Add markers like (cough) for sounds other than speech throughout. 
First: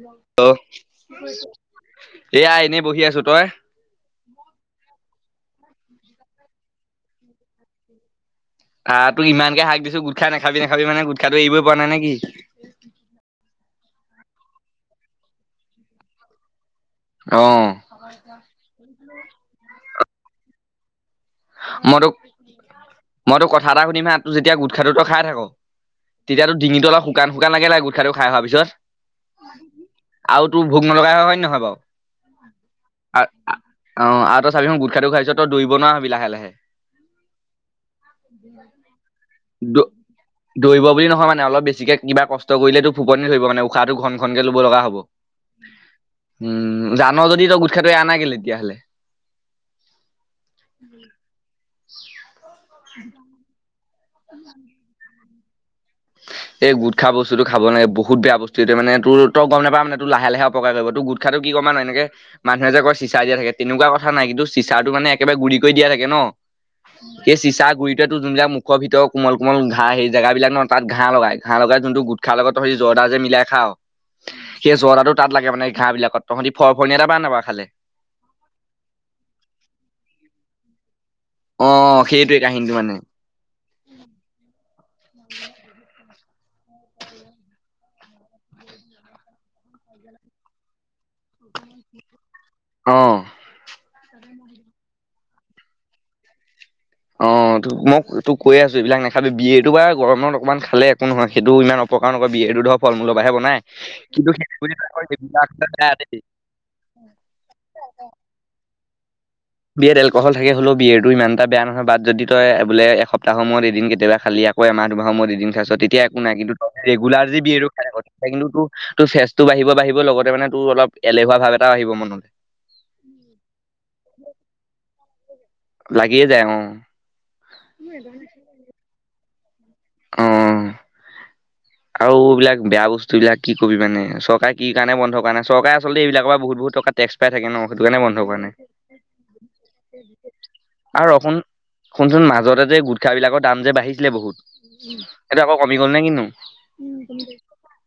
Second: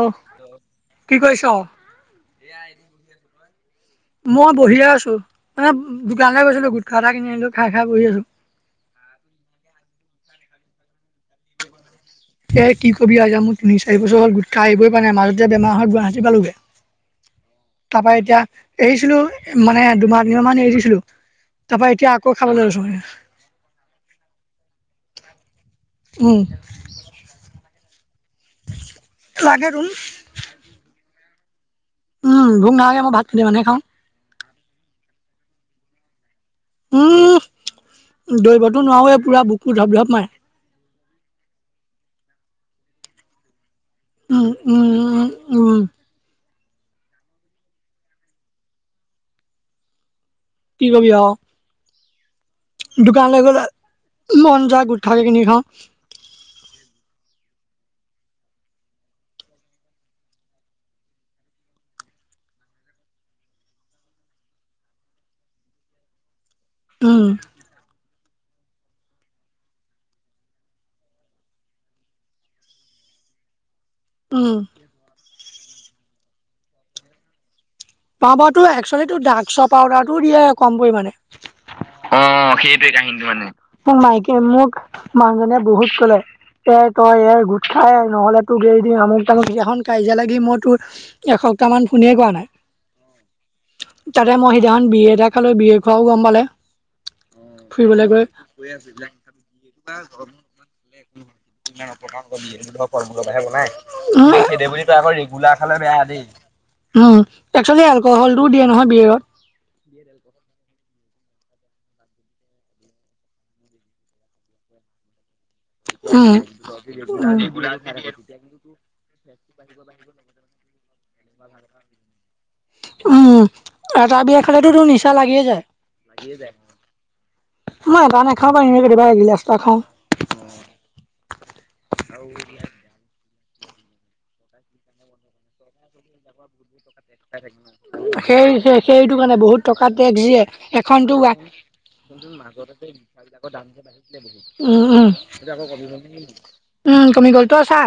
অ hello কি কৰিছ? এয়া এনেই বহি আছোঁ তই। মই বহিয়ে আছোঁ মানে দোকানলৈ গৈছিলোঁ গুটখা এটা কিনি আনিলোঁ খাই খাই বহি আছোঁ। আহ তোক ইমানকে শাক দিছোঁ গোটখা নাখিবি নাখাবি মানে গোটা এৰিবই পৰা নাই নে কি। এ কি কবি আৰু এতিয়া মোৰ তিনি চাৰি বছৰ হল গোটখা‌ এৰিবই পৰা নাই মাজতে বেমাৰ হয় গুৱাহাটী পালোগৈ। অ' তাৰ পৰা এতিয়া এৰিছিলোঁ মানে দুমাহ তিনিমাহ মান এৰিছিলোঁ। মই তোক মানে। মই তোক কথা এটা শুনিম হা তোৰ যেতিয়া গোটখাটো তই খাই থাক। উম তেতিয়াটো ডিঙিটো অলপ শুাকান শুকান লাগে নাই গোট। (unintelligible) খাই হোৱা পিছত লাগে তোন আৰু তোৰ ভোক নলগা হয় হয় নে নহয় বাৰু। উম ভোক নালাগে মই ভাত কেইটামানহে খাওঁ। অ আৰু তই চাবি হোন গোটখাটো খাইছ তই দৌৰিব নোৱাৰ হাবি লাহে লাহে। উম। দৌৰিবতো নোৱাৰোৱে পুৰা বুকু দ ধপ ধপ মাৰে দৌৰিব বুলি নহয় মানে অলপ বেছিকে কিবা কষ্ট। ত কৰিলেতো ফোপনি ধৰিব কাৰণে উশাহটো ঘন উম ঘনকে ল'ব উম লগা হব। উম উম উম জানৰ যদি তই গোটখা তো‌ এৰা নাই কেলে তেতিয়াহ'লে। (unintelligible) কি কবি আৰু। (unintelligible) (inaudible) দোকানলৈ গ'লে মন যায় গোটঠাকে (unintelligible) কিনি খাওঁ। উহ। এই গুটখা বস্তু খাব‌ নেলাগে বহুত বেয়া বস্তু এইটো মানে তই গম নাপাওঁ মানে তোৰ লাহে লাহে অপকাৰ কৰিব তোৰ গোটখাটো কৰিব। অকমান এনেকে মানুহে যে আক চিচা দিয়া থাকে তেনেকুৱা কথা নাই কিন্তু চিচাৰটো মানে একেবাৰে গুৰি কৰি দিয়া থাকে ন। উম সেই চিচাৰ গুৰিতোত যোনবিলাক মুখৰ ভিতৰ কোমল কোমল ঘাঁহ সেই জেগা বিলাক ন। তাত ঘাঁহ লগাই ঘাঁ লগাই যোনটো গুটখাৰ লগত সি জৰ্দাৰ যে মিলাই খাওঁ। উম সেই জৰ্দাটো তাত লাগে মানে ঘাঁহ বিলাকত তহঁতি ফৰফৰণি এটা পাওঁ নাপাওঁ খালে। পাওঁ বাৰু তো এক্চুৱেলিটো ড্ৰাক্স পাউদাৰ ও দিয়ে কম পৰিমাণে। সেইটোৱে অ' কাহিনীটো সেইটোৱে মানে কাহিনটো মানে মোৰ মাইক মোক। মানোজনিয়ে বহুত ক'লে। এৰ তই এৰ গোটখা নহলে তোক এৰি দিম আমুক তামান সেইখন কাজিয়া লাগি মই তোৰ। সপ্তাহান ফোনএ কৰা নাই। অঁ। তাতে মই সিদিনাখন বিয়েৰ এটা খালোঁ বিএৰ খোৱাও গম পালে। অ' ত মই ফুৰিবলৈ গৈ। তোক কৈ আছোঁ এইবিলাক নাখাবি বিয়েৰটো বাৰু গৰমত অকমান খালে একো নহয় সেইটো ইমান। অপকাৰ নকৰে ধৰ বিয়েৰটো ফল মূলৰ মূল পৰাহে পৰাই বনাই সেইটো বুলি তই আকৌ ৰেগুলাৰ খালে বেয়া দেই। উম, একচুৱেলি এলকহল টোও দিয়ে নহয় বিয়েৰত। বিয়েৰত এলক'হল থাকে হলেও বিয়েৰ। ইমানটা বেয়া নহয় বা যদি তই বোলে এসপ্তাহ সময়ত এদিন কেতিয়াবা খালি আকৌ এমাহ দুমাহ সময়ত এদিন খাইছ। তেতিয়া একো নাই উম। কিন্তু ত ৰেগুলাৰ যদি বিয়েৰ খাই থাক তেতিয়া কিন্তু তোৰ চেচটো বাঢ়িব বাঢ়িব লগতে মানে তোৰ। অলপ এলেহুৱা ভাৱ এটাও আহিব মনলৈ। উম, এটা বিয়েৰ খালোতো তোৰ নিচা লাগিয়ে যায়। লাগিয়ে যায় অ মই এটা নেখাও‌ বাৰু এনেই কেতিয়াবা এগিলাচ‌। পা খাওঁ। অ। আৰু এইবিলাক বেয়া বস্তু। বস্তুবিলাক কি কবি মানে চৰকাৰে কি কাৰণ বন্ধ কৰাই চৰকাৰে আচলতে এইবিলাকৰ বহুত বহুত টকা। টেক্স পাই থাকে ন সেইটো কাৰণে বন্ধ কৰা নাই সেই সেইটো, কাৰণে বহুত টকা টেক্স দিয়ে আৰু এখনতো। অসোন শুনচোন মাজতে যে গুটখাব বিলাকৰ দাম যে বাঢ়িছিলে বহুত। উম উম সেইটো আকৌ কমি গ'ল নে কিনো? উম, কমি গ'লতো আছা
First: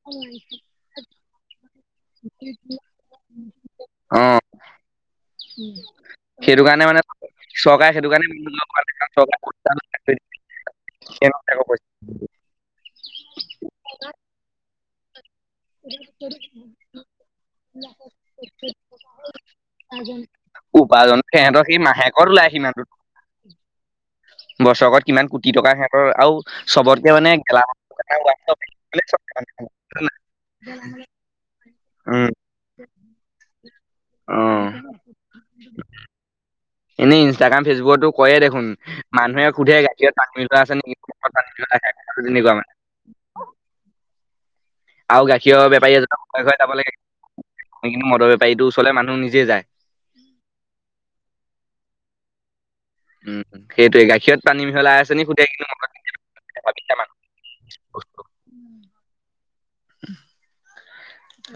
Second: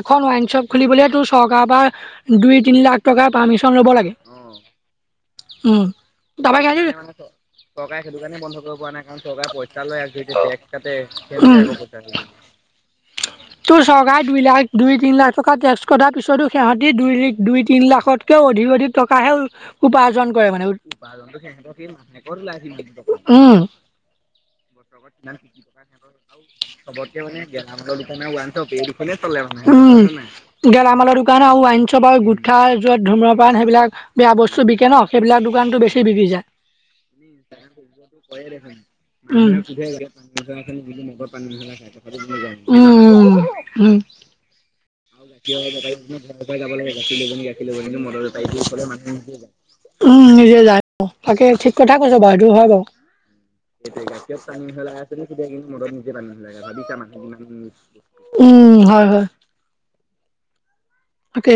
এখন ৱাইন শ্বপ খুলিবলৈ তোৰ চৰকাৰ। তাৰ পৰা দুই তিনি লাখ টকাৰ পাৰ্মিশচন ল'ব লাগে। অ উম দাবাই সেইটো খাই কাৰণে দে। মানে চৰকাৰে সেইটো কাৰণে বন্ধ কৰিব পৰা নাই কাৰণ চৰকাৰে পইচা লৈ আছে। উ তোৰ চৰকাৰে দুই লাখ দুই তিনি লাখ টকা টেক্স কটা পিছতো সিহঁতি দুই দুই তিনি লাখতকৈ অধিক অধিক টকাহে উপাৰ্জন কৰে মানে উপাৰ্জন সিহঁতৰ সেই মাহেকত উপ্ উম বছৰকত কিমান কোটি টকা সিহঁতৰ আৰু চবতকে মানে গেলা উম গেলামালৰ দোকান আৰু আইন চপ উম গুটখা, যত ধুমপান সেইবাক বেয়া অ বস্তু বিকে ন সেইবিলাক দোকানতো বেছি বিক্ৰী যায়। এনেই ইনষ্টাগ্ৰাম ফেচবুকতো যটো কয়ে কৰে দেখ দেখোন প মানুহে সোধে গাখীৰত পানী মিলোৱা আছে নেকি মগৰ পান পানী বি (unintelligible) মিলোৱা আছে তেনেকুৱা মানে উম উম উম। আৰু গ গাখীৰৰ বেপাৰী ঘৰৰ এজনৰ যাব ঘৰে ঘৰে যাব লাগে গ ল ম কিন্তু মদৰ বেপাৰীটোৰ ওচৰলে মানুহ নিজে যায় নিজে য তাকে ঠিক কথা কৈছ। বাহদেউ হয় বাৰু। উম উম। এতিয়া গা কত পানী হল আছে নেতিয়া কিন্তু মদত নিজে পানী ভাবিছা মানুহ মদত কিমান। উম হয় হয়। ছ্ (unintelligible) তাকে।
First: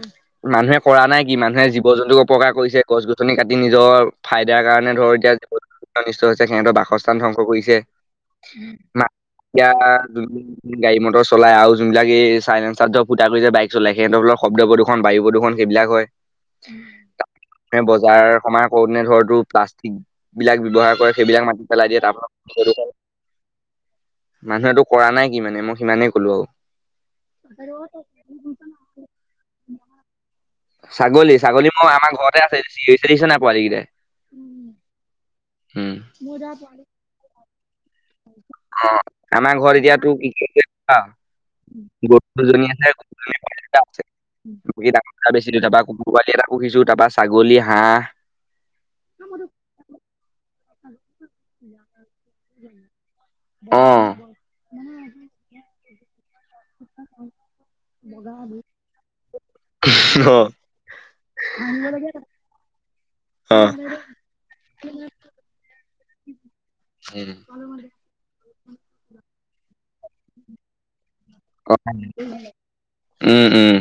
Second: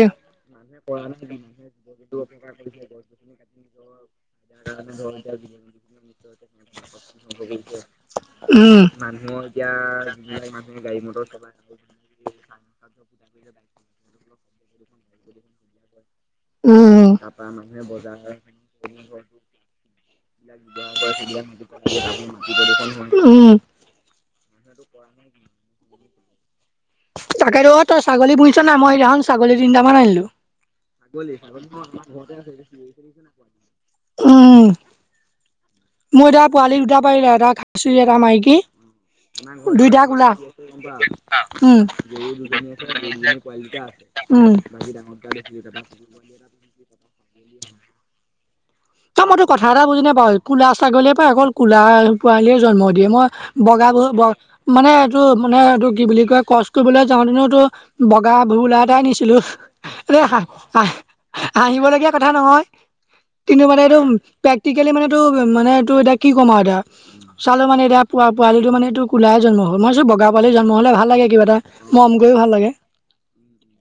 মানুহে কৰা নাই কি মানুহে জীৱ জন্তুক অপকাৰ কৰিছে গছ গছনি কাটি নিজৰ ফাইদাৰ কাৰণে ধৰ এতিয়া জীৱ জন্তু। অনিষ্ট হৈছে সিহঁতৰ বাসস্থান ধ্বংস কৰিছে উম, না এতিয়া। গাড়ী মটৰ চলাই আৰু যোনবিলাক চাইলেঞ্চাদ ফুটা কৰি যোইক চাই সিহঁৰ শব্দ প্ৰদূষণ বায়ু প্ৰদূষণৰ এইবিলাক হয়। উম। বজাৰ সমাৰ কৰোতে ধৰ তো প্লাষ্টিক বিলাক ব্যৱহাৰ কৰে সেইবিলাক চলাই দিয়ে। উম, মানুহটো কৰা নাই কি মানে মই সিমানেই কলো আৰু তাকেত তো অ তই ছাগলী বুহিছ নাই মই সদিনাখখন ছাগলী তিনটামান আনিলো। ছাগলী ছাগলী মই আমাৰ ঘৰতে আছে চিঞৰি ছে নাই পোৱালি কেইটাই। উম মোৰ এটা পোৱালি দুটা পাৰিলা এটা খাইছো এটা মাইকী আমাৰ ঘৰত এতিয়া দুইটা তোৰ কি কলা কৰিছে চা, দুজন ক বেছি দিওঁ তাৰ কুকুৰ পোৱালী এটা পহ শশডাকো সিজছো তাৰাপা ছাগলী হাঁহ তই মই তো কথা এটা বুজি নাপাওঁ কোলা ছাগলীয়ে পাই অকল কলা পোৱালিয়ে জন্ম দিয়ে মই, অ বগা বহু ব মানে এইটো মানে এইটো কি বুলি কয়। তোৰ বোলে জন্মটো বগাগুৰুলা আটাই নিএ অ হা হা। হাঁহিব লগীয়া কথা নহয়। অ কিন্তু মানে এইটো প্ৰেক্টিকেলি মানে এইটো মানে এইটো এতিয়া কি কম আৰু এয়া চালো মানে এতিয়া। পোৱালিটো মানেএইটো কলাই জন্ম হ'ল বগা পোৱালিটো জন্ম হলে ভাল লাগে। কিবা এটা মৰম গৈও ভাল লাগে। উম, উম,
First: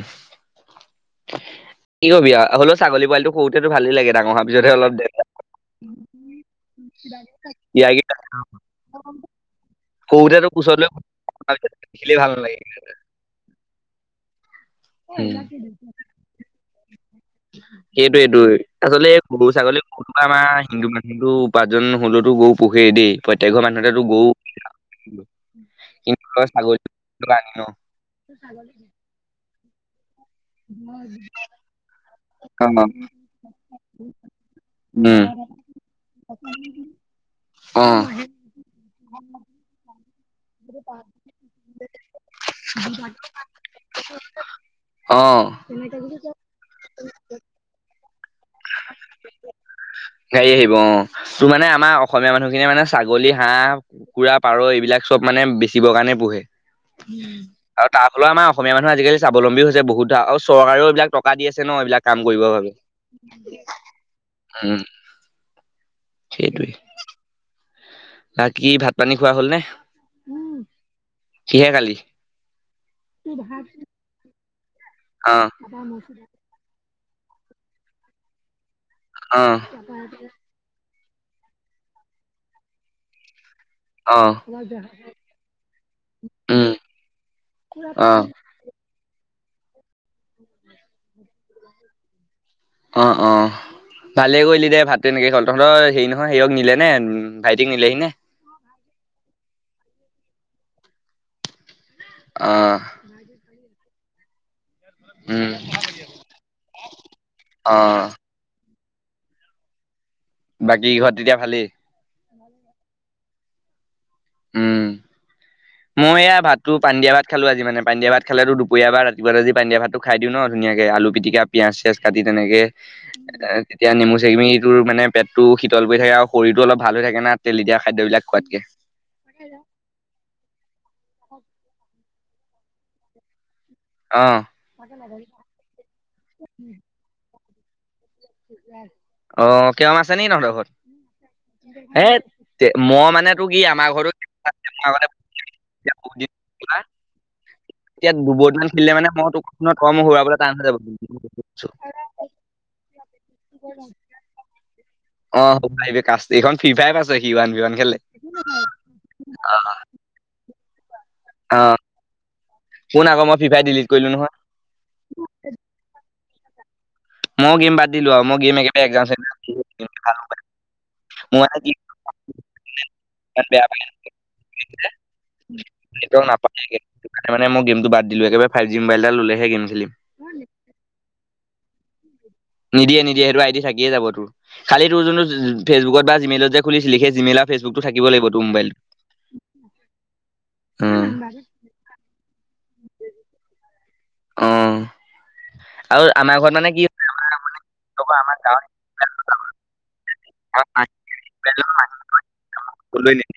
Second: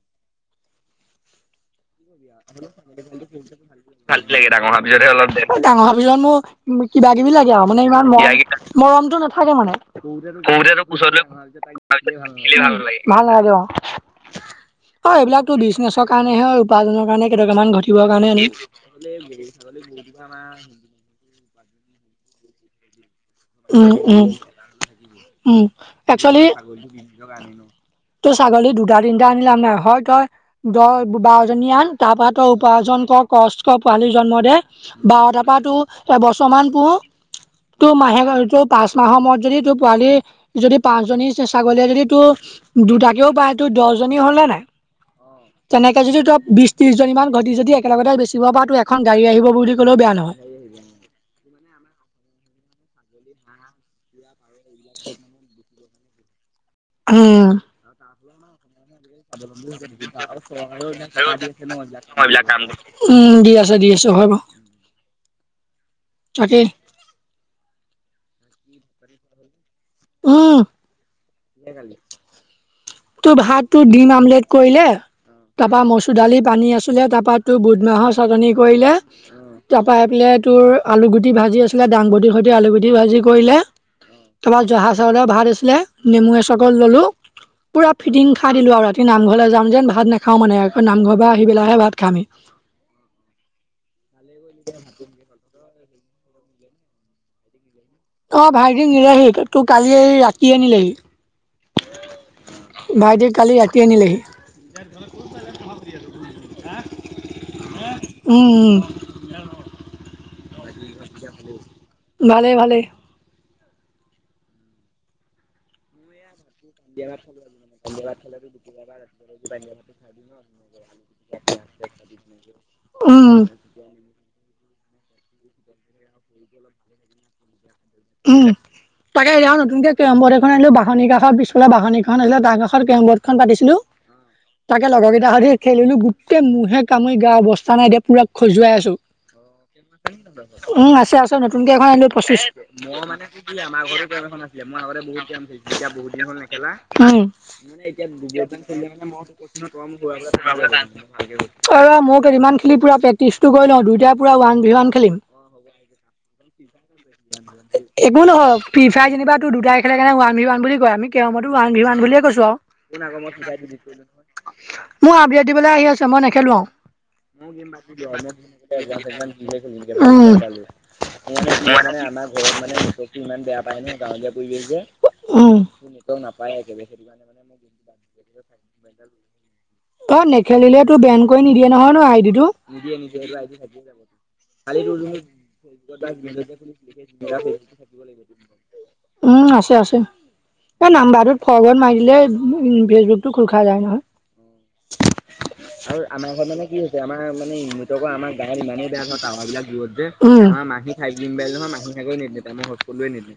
কি কবি আৰু হ'লেও ছাগলী পোৱালিটো সৰুতেতো ভালেই লাগে ভাল লে হোৱাৰ ডাঙৰ পিছতহে অলপ হল ডাঙৰ হোৱা পাছত মো। কিবা কিবি লাগে আৰু মানে ইমান ইয়াৰকেইটা মৰম মৰমতটো নাথাকে মানে। সৰুতেতো সৰুতে লৈ টো কোচত দেখিলেই লৈ ভাল নালাগে পঢ়া ভাল লাগে। হয় এইবিলাকো বিজনেছৰ কাৰণেহে হয় উপাজনৰ সেইটোয়ে আচলতে গৰু ছাগলী গৰুত আমাৰ হিন্দু মানুহটো। পাঁচজন হ'লতো গৰু পোহিয়েই দেই, প্ৰত্যেক উম মানুহেতো গও উম উম কিন্ত ছাগলী আ তোৰ ছাগলী দুটা তিনিটা আন লাম নাই দ বাৰজনীন তাৰ পৰা তই অ উপাৰ্জন কৰ কস্ পোৱালি জন্ম দে উম বাৰ তাপা তোৰ পোহ এবছৰমান পোহ অ তোৰ মাহেক তোৰ পাঁচ মাহৰ মূৰত যদি তোৰ পোৱালি যদি পাঁচজনী ছাগলীয়ে যদি তোৰ দুটাকে সটো দহজনী হলে নাই অ অ তেনেকে যদি ত বিশ ত্ৰিশ জনী মান ঘটি যদি একগ বেয়া নহয়। গাড়ী আহিব অ তোৰ মানে আমাৰ অসমীয়া মানুহখিনিয়ে মানে। ছাগলী হাঁহ কুকুৰা পাৰ এইবিলাক চব মানে বেচিবৰ কাৰণে পোহে উম, আৰু তাৰ ফালও আমাৰ অসমীয়া মানুহ ানহ আজিকালি স্বলম্বী হৈছে বহুত ধা আৰু চৰকাৰেও এইবাক টকা দি আছে ন এইবিলাক কাম কৰিবৰ বাবে উম দি আছে দি আছো হয় বাৰু। উম তাকেই সেইটোৱে ব কি ভাত পানী খোৱা হ'ল নে কিহে উম খালি তোৰ ভাত ত দিম আমলেট। কৰিলে অ তাৰ পৰাা মচুৰ দালি পানী আছিলে তাৰ পৰাা তোৰ বুধমাহৰ চাটনি কৰিলে অ তাৰপৰা আহি পেলাই তোৰ আলুগুটি ভাজি আছিলে দাংবটিৰ সৈতে আলুগুটি ভাজি কৰিলে। অ তাৰপা জহা চাউলৰ ভাত আছিলে নেমু এ উম চকলল ললো পুৰা অ ফিটিং খাই দিলো আৰু ৰাতি নামঘৰ যাম যেন ভাত নাখাও মানে আকৌ নামঘৰ বা আহি পেলাহে ভাত খামি। অ অ ভালে দে ভাতটো এনেকে হল তহঁতৰ হে নহয় সেয়ক নিলে নে ভাইট। অ ভাইটি নিলোহি তোৰ কালি ৰাতিয়ে অ আনিলেহি ভাইটেউ কালি ৰাতি আনিলেহি। উম অ উম উ জ বাকী ঘৰত তেতিয়া ভালেই। ভালে ভালে উম মই এয়া ভাত ত পাণদীয়া ভাত খালো আজি মানে পাণদীয়াত খালে দুপৰীয়াাৰ ৰাতিপুৱ আজি পাণদীয়াত খাই দিওঁ ন ধুনীয়ে আলু পিতিকা পিয়াজ পিয়াজ চিয়াজ কাটি তেনেকে উম এ তেতিয়া নেমু চেমু পকীটো মানে পেটটো শীতল পৰি থাকে আৰু শৰীৰটো অলপাল থাকো তেল দিয়া উম তাকে এয়াখ নতুনকে কেম্ব এখন আনিলো বাহন কাষৰ পিছালে বাহনি কা খনেৰ কেমবৰ্ডখন পাতি অ তাকে লগৰ কেইটা সধ খেলিলো গোটেই মহে কামুৰি গা অৱস্থা নাই দে পুৰা খজুৱাই আছো অ কেৰম আছে নি তহঁতৰ ঘৰত উ আছে আছে নতুনকেই এখন হে আনিলো পঁচিছ মই মানে কি কি আমাৰ ঘৰত ক এখন আছিলে মই আগতে বহুত দছিল যেয়া বুত দিন হল নেখেলা। মে এতিয়া দু দুবৰ্ডমান খেলিলে মানে তোক কৈছো মই নহয় তই মোক হৰুৱাবলৈ টান হৈ যাব ক মই ই খেলি পৰা প্ৰে্টিছ টো গৈ লওঁ দুইটাৰ পৰা ৱান ভ ৱান খিম অ হ'ব আহিব কা এইখন ফিফাই আছে একো নহওক পি ফাই যেনিবা ত দুটাই খেলে কাওণে ওৱান ওৱান বুলি কয় আমি ক মইতো অ আনান বুলিয়ে কৈছো শুন আৰু আকৌ মই ফ্ৰী ফায়াৰ ডিলিট কৰিলো নহয় মোৰ আপডিয়াৰ দিবলৈ আহি আছে মই নেখেলোৱাও ম। (inaudible) (unintelligible) মোৰ মানে কি আমাৰ ঘৰত মানে বস্তু ইমান বেয়া পায় ন গাঁৱলীয়া পৰিৱেশ যে কনোও নেটৱৰ্ক নাপায় নাপায়গে একেব সেইটো কাৰণে মানে ম্ধ মই গেমটো বাদ দিলো একেবাৰে ফাইভ জি মোবাইল এটা ল'লেহে গেম খেলিম অ নেখেলিলে তো বেন কৰি নিদিয়ে নহয় ন আই ডিটো নিদিয়ে নিদিয়ে সেইটো আই ডি থাকিয়ে যাব তোৰ খালি তোৰ যোনটো ফেচবুকত বা জিমেইলত যে খুলি জি মেইল আৰু ফেচুকতো থাকিব লাগিবটো মোবাইল। উম আছে আছে। এই উম নাম্বাৰটোত ফত মাৰ দিলে উ ফেচবুকতো খোল খা যায় নহয় অ আৰু আমাৰ ঘৰত মানে কি হৈছে আমাৰ মানে ইহত আকৌ আমাৰ ডাঙত গাঁৱত ইমানেই বেয়া ন টাৱঙা বিলাক জত যে। ইমান মাহী খাই দিম বাই মোবাইল সকলোৱে নহয় নিদিয়ে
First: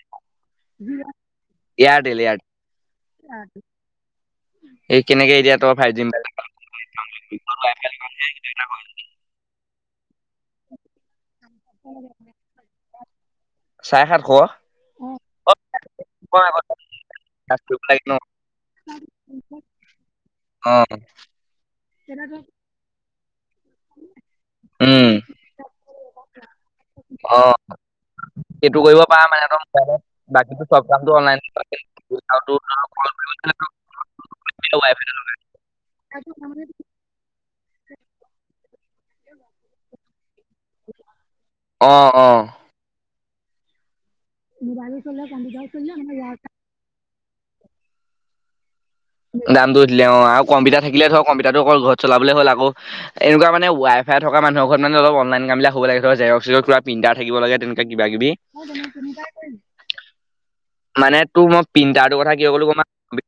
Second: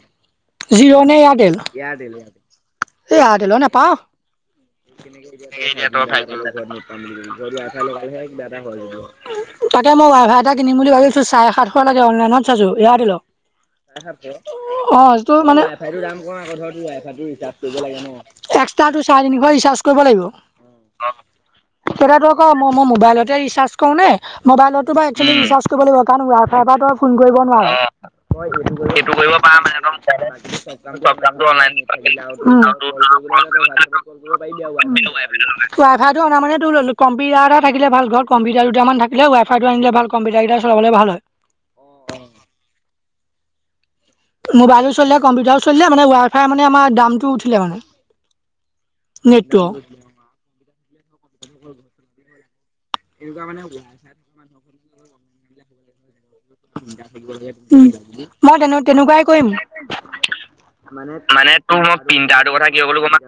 জিঅ নে এয়াৰ তেল এয়াৰটেল এই এয়াৰতেল নেপাওঁ। এ (unintelligible) তাকে চাৰে মই ৱাই ফাই এটা কিনিম বুলি ভাবিছোঁ চাৰে সাতশ লাগে অনলাইনত চাইছোঁ এয়াতেল (inaudible) অ তোৰ মানে চেষ্টা মই তো আগত চাৰে কাজ তিনিশ কৰিব লাগে ন ৰিচাৰ্ কৰিব লাগিব। অ তো তাতো আকৌ মো মো মোবাইলত ৰিচাৰ্জ কৰো নে মোবাইলতো উম একশ্যেলি ৰিচাৰ্জ কৰিব লাগিব কাৰণ ৱাই ফাই পৰা তই ফোন কৰিব অ নোৱাৰ হয় সেই এইটো সেইটো কৰিব পাৰা মানে একদম মোবাইলত নথিলে বাকীটো চব কামটো অনলাইন ৱাই ফাই টো অনা মানে টোৰ কম্পিউটাৰ থাকিল ভালৰ ঘৰত কম্পিউাৰ দুটামান থাকিলে ৱাই ফাই টো আনিল ভাল গাড়ী ডাল চলাবলে ভাল হয় অ অ মোবাইলো চলিলে কম্পিউটাৰো চলিলে মানে ৱাইফাই মানে আমাৰ দামটো উঠিলে মানে নেটটো দামটো উঠিলে অ আৰু কম্পিটাৰ থাকিলে ধৰক কম্পিউটাৰটো অকল ঘৰত চলাবলে হ'ল আও এনেকুৱা মানে ৱাই ফাই থকা মানুহৰ ঘৰত মানে অলপ অনলাইন কামবিলাক হ'ব লাগে ধৰক জেৰক্স চেৰক্স কিবা প্ৰিন্টাৰ থাকিব লাগে তেনেকুৱা কিবা কিবি মই তেনে তেনেকুৱাই কৰিম তোৰ মানে মই প্ৰিন্টাৰটোৰ কথা কিয় ক'লো গম উম পাৱ?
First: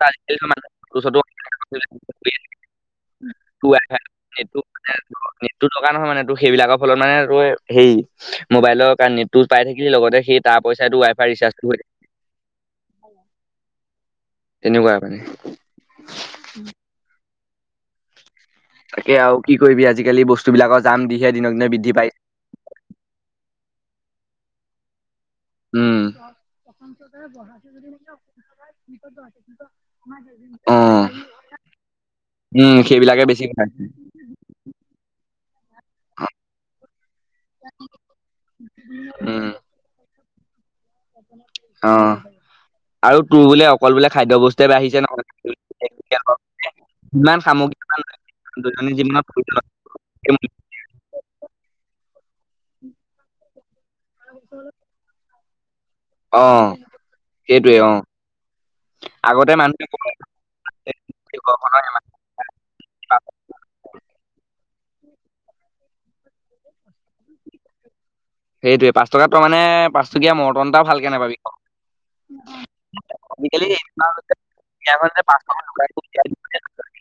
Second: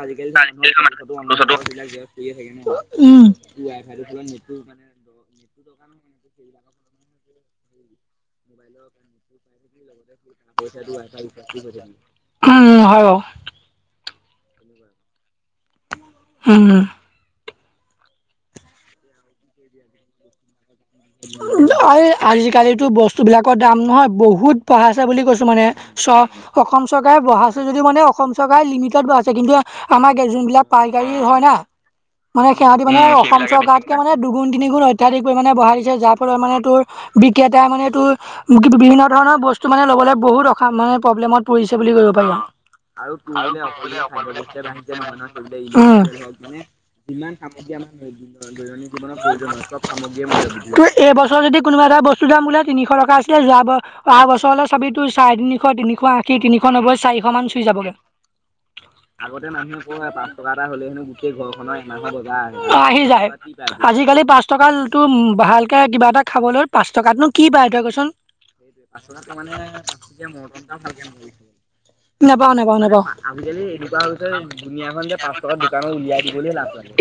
আজি আজিকালি ধৰ মানুহে ফটো চটো কালি (unintelligible) উম নেটটো নেটটো দকা নহয় মানে টো সেইবিলাকক ফলত মানে ত হেৰি মোবাইলৰ কাৰ নেটটো পাই থাকিলে লগতে সেই তাৰ পইচাটো ৱাই ফাই উ ৰিচাৰ্জটো হৈ থাকে হয় বাৰু তেনেকুৱাই মানে উমম। তাকে আৰু কি কৰিবি আজিকালি বস্তুবিলাকত এই আজিকালিতো বস্তু বিলাকৰ দাম নহয় বহুত বঢ়াইছে বুলি কৈছোঁ। তো মানে উম চৰ অসম চৰকাৰে বঢ়াইছে যদি মানে অসম চৰকাৰে লিমিটত বঢ়াইছে কিন্তু আমাৰ গেজু বিলাক অ পাইকাৰী হয় না মানে উম সিহঁতি মানে সেইবিলাকে অসম বেছি খাইছে চৰকাৰতকে মানে। পৰিমণে বঢ়াই দিছে যাৰ ফলত মানে তোৰ বিক্ৰেতা মানে এই তোৰ বিভিন্ন ধৰণৰ উম বস্তু মানে ল'বলৈ বহুত মানে প্ৰব্লেমত পৰিছে বুলি অ পাৰি আৰু তোৰ বোলে অকল বোলে খাদ্য বস্তুৱে বাঢ়িছে নহয় উম ইমান সামগ্ৰী দৈনন্দিন জীৱনত প্ৰয়োজন। (unintelligible) তোৰ এইবছৰ যদি এশ আশী অ তিনিশ নব্বৈ চাৰিশ মান চুই সেইটোৱে অ যাবগে (unintelligible) আগতে মানুহে ক পাঁচ টকা এটা হ'লে হেনো গোটেই ঘৰখনৰ এমাহৰ বজাৰ অ আহি যায় আজিকালি পাঁচ টকা টো ভালকে কিবা এটা খাবলৈ পাঁচ টকাতনো কি পাই তই কচোন। সেইটোৱে পাঁচ টকা তই মানে পাঁচ টকীয়া মৰ্টন এটা ভালকে নাপাবি নেপাওঁ নেপাওঁ নেপাওঁ। আজিকালি এনেকুৱা হৈছে, ধুনীয়াখন যে পাঁচ টকাৰ দোকানখন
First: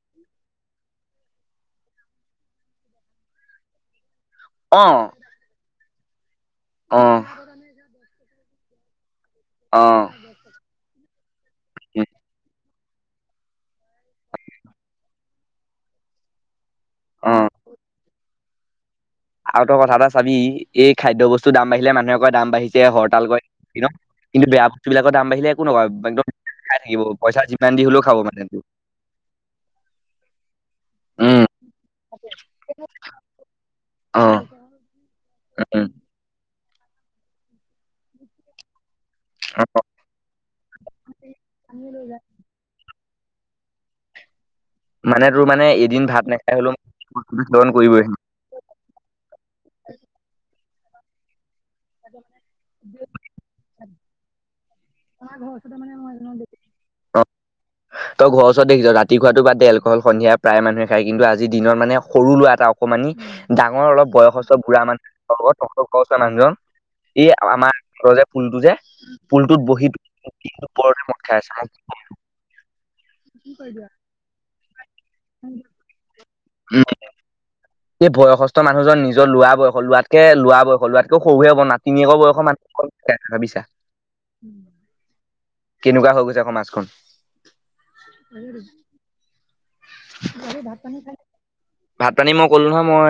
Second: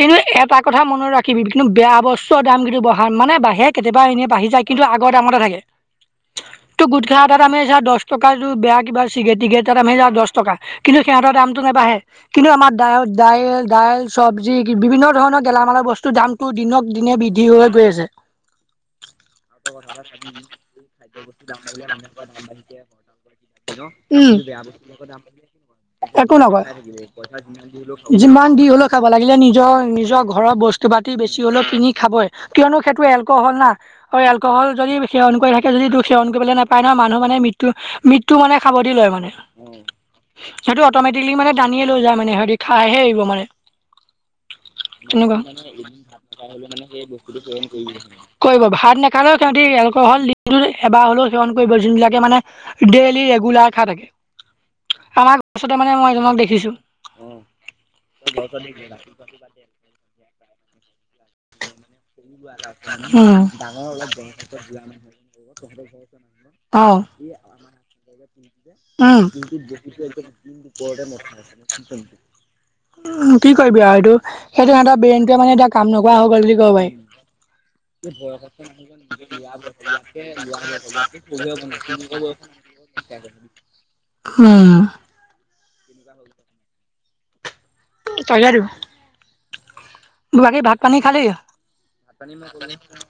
এনেও এটা কথা মনত ৰাখিবি কিন্তু বেয়া বস্তুৰ দাম কিন্তু বঢ়া মানে বাহিৰে কেতিয়াবা এনেই। বাঢ়ি যায় অ কিন্তু আগৰ দামতে থাকে ত অ গোটখা এটা দাম আমি চাওঁ দছ টকাটো বেয়া কিবা চিগেট টিগেট এটা অ দাম দছ টকা সিহঁতৰ দামটো নাবাঢ়ে কিন্তু আমাৰ দাই দাইল দাইল চব্জি বিভিন্ন ধৰণৰ গেলামালৰ বস্তু দিনে অ বৃদ্ধি হৈ হৈ গৈ আছে (inaudible) (unintelligible) এটা চাবি এই খাদ্য বস্তুৰ দাম বাঢ়িলে মানুহে কয় দাম বাঢ়িছে হৰতাল কৰে ন কিন্তু বেয়া বস্তুবিলাকৰ দাম বাঢ়িলে একো নকয় একদম একো নকয় খাই থাকিব পইচা যিমান দি হ'লেও খাব মানে যিমান তোৰ দি হ'লেও খাব লাগিলে ন নিজৰ নিজৰ ঘৰৰ বস্তু পাতি বেছি উম হ'লেও কিনি খাবই কিয়নো। সেইটো এলক'হল না আৰু অ এলক'হল যদি সেৱন কৰি থাকে যদি উম তোক সেৱন কৰিবলে নাপায় ন মানুহ মানে ম মৃত্যু মানে সাবটি লয় মানে। অ সেইটো অটমেটিকি মানে টানিয়ে লৈ যায় মানে স খাইহে আহিব মানে (unintelligible) মানে তেনেকুৱা তোৰ মানে এদিন ভাত নাখাই হ'লেও মানে স সেৱন কৰিবই কৰিব ভাত নেখালেও সিহঁতি এলকহল লিডু এবাৰ হ'লেও সেৱন (unintelligible) যোনবিলাকে মানে ডেইলি ৰেগুলাৰ খাই থাকে আমাৰ চতে মানে মই এজনক দেখিছো অ তই ঘৰওচৰত দেখিছ ৰাতি খুৱাটো বাতদে এলকহল সন্ধিয়া প্ৰায় মানুহে খায় কিন্তু আজি আজি দিনত মানে সৰু ল'ৰা এটা অকমানি উম ডাঙৰ অলপ বয়সস্থ বুঢ়া মানুহৰ লগত বয়সস্থ (unintelligible) মানুহজন অ এই আমাৰ ঘৰৰ যে পুলটো যে উম পুলটোত বহি দিন দোপৰতে মদ খাই আছে অ। উ কি কৰিবি আৰু এইটো সেইটো সেহঁতৰ ব্ৰেইটোৱে মানে এতিয়া কাম নকৰা হৈ গ'ল বুলি আছে ক'ব পাৰি। এই বয়সস্থ মানুহজন নিজৰ লোৱা বয়স লোৱাতকে লোৱা বয়স লোৱাতকে সৰুহে হ'ব নাতিনীয়েক বয়সৰ মানুহ ভাবিছা। উ কেনেকুৱা হৈ গৈছে আকৌ সমাজখন সেইটোৱেটো বাকীৰ ভাত পানী ভাত পানী মই ক'লো নহয় মই খালি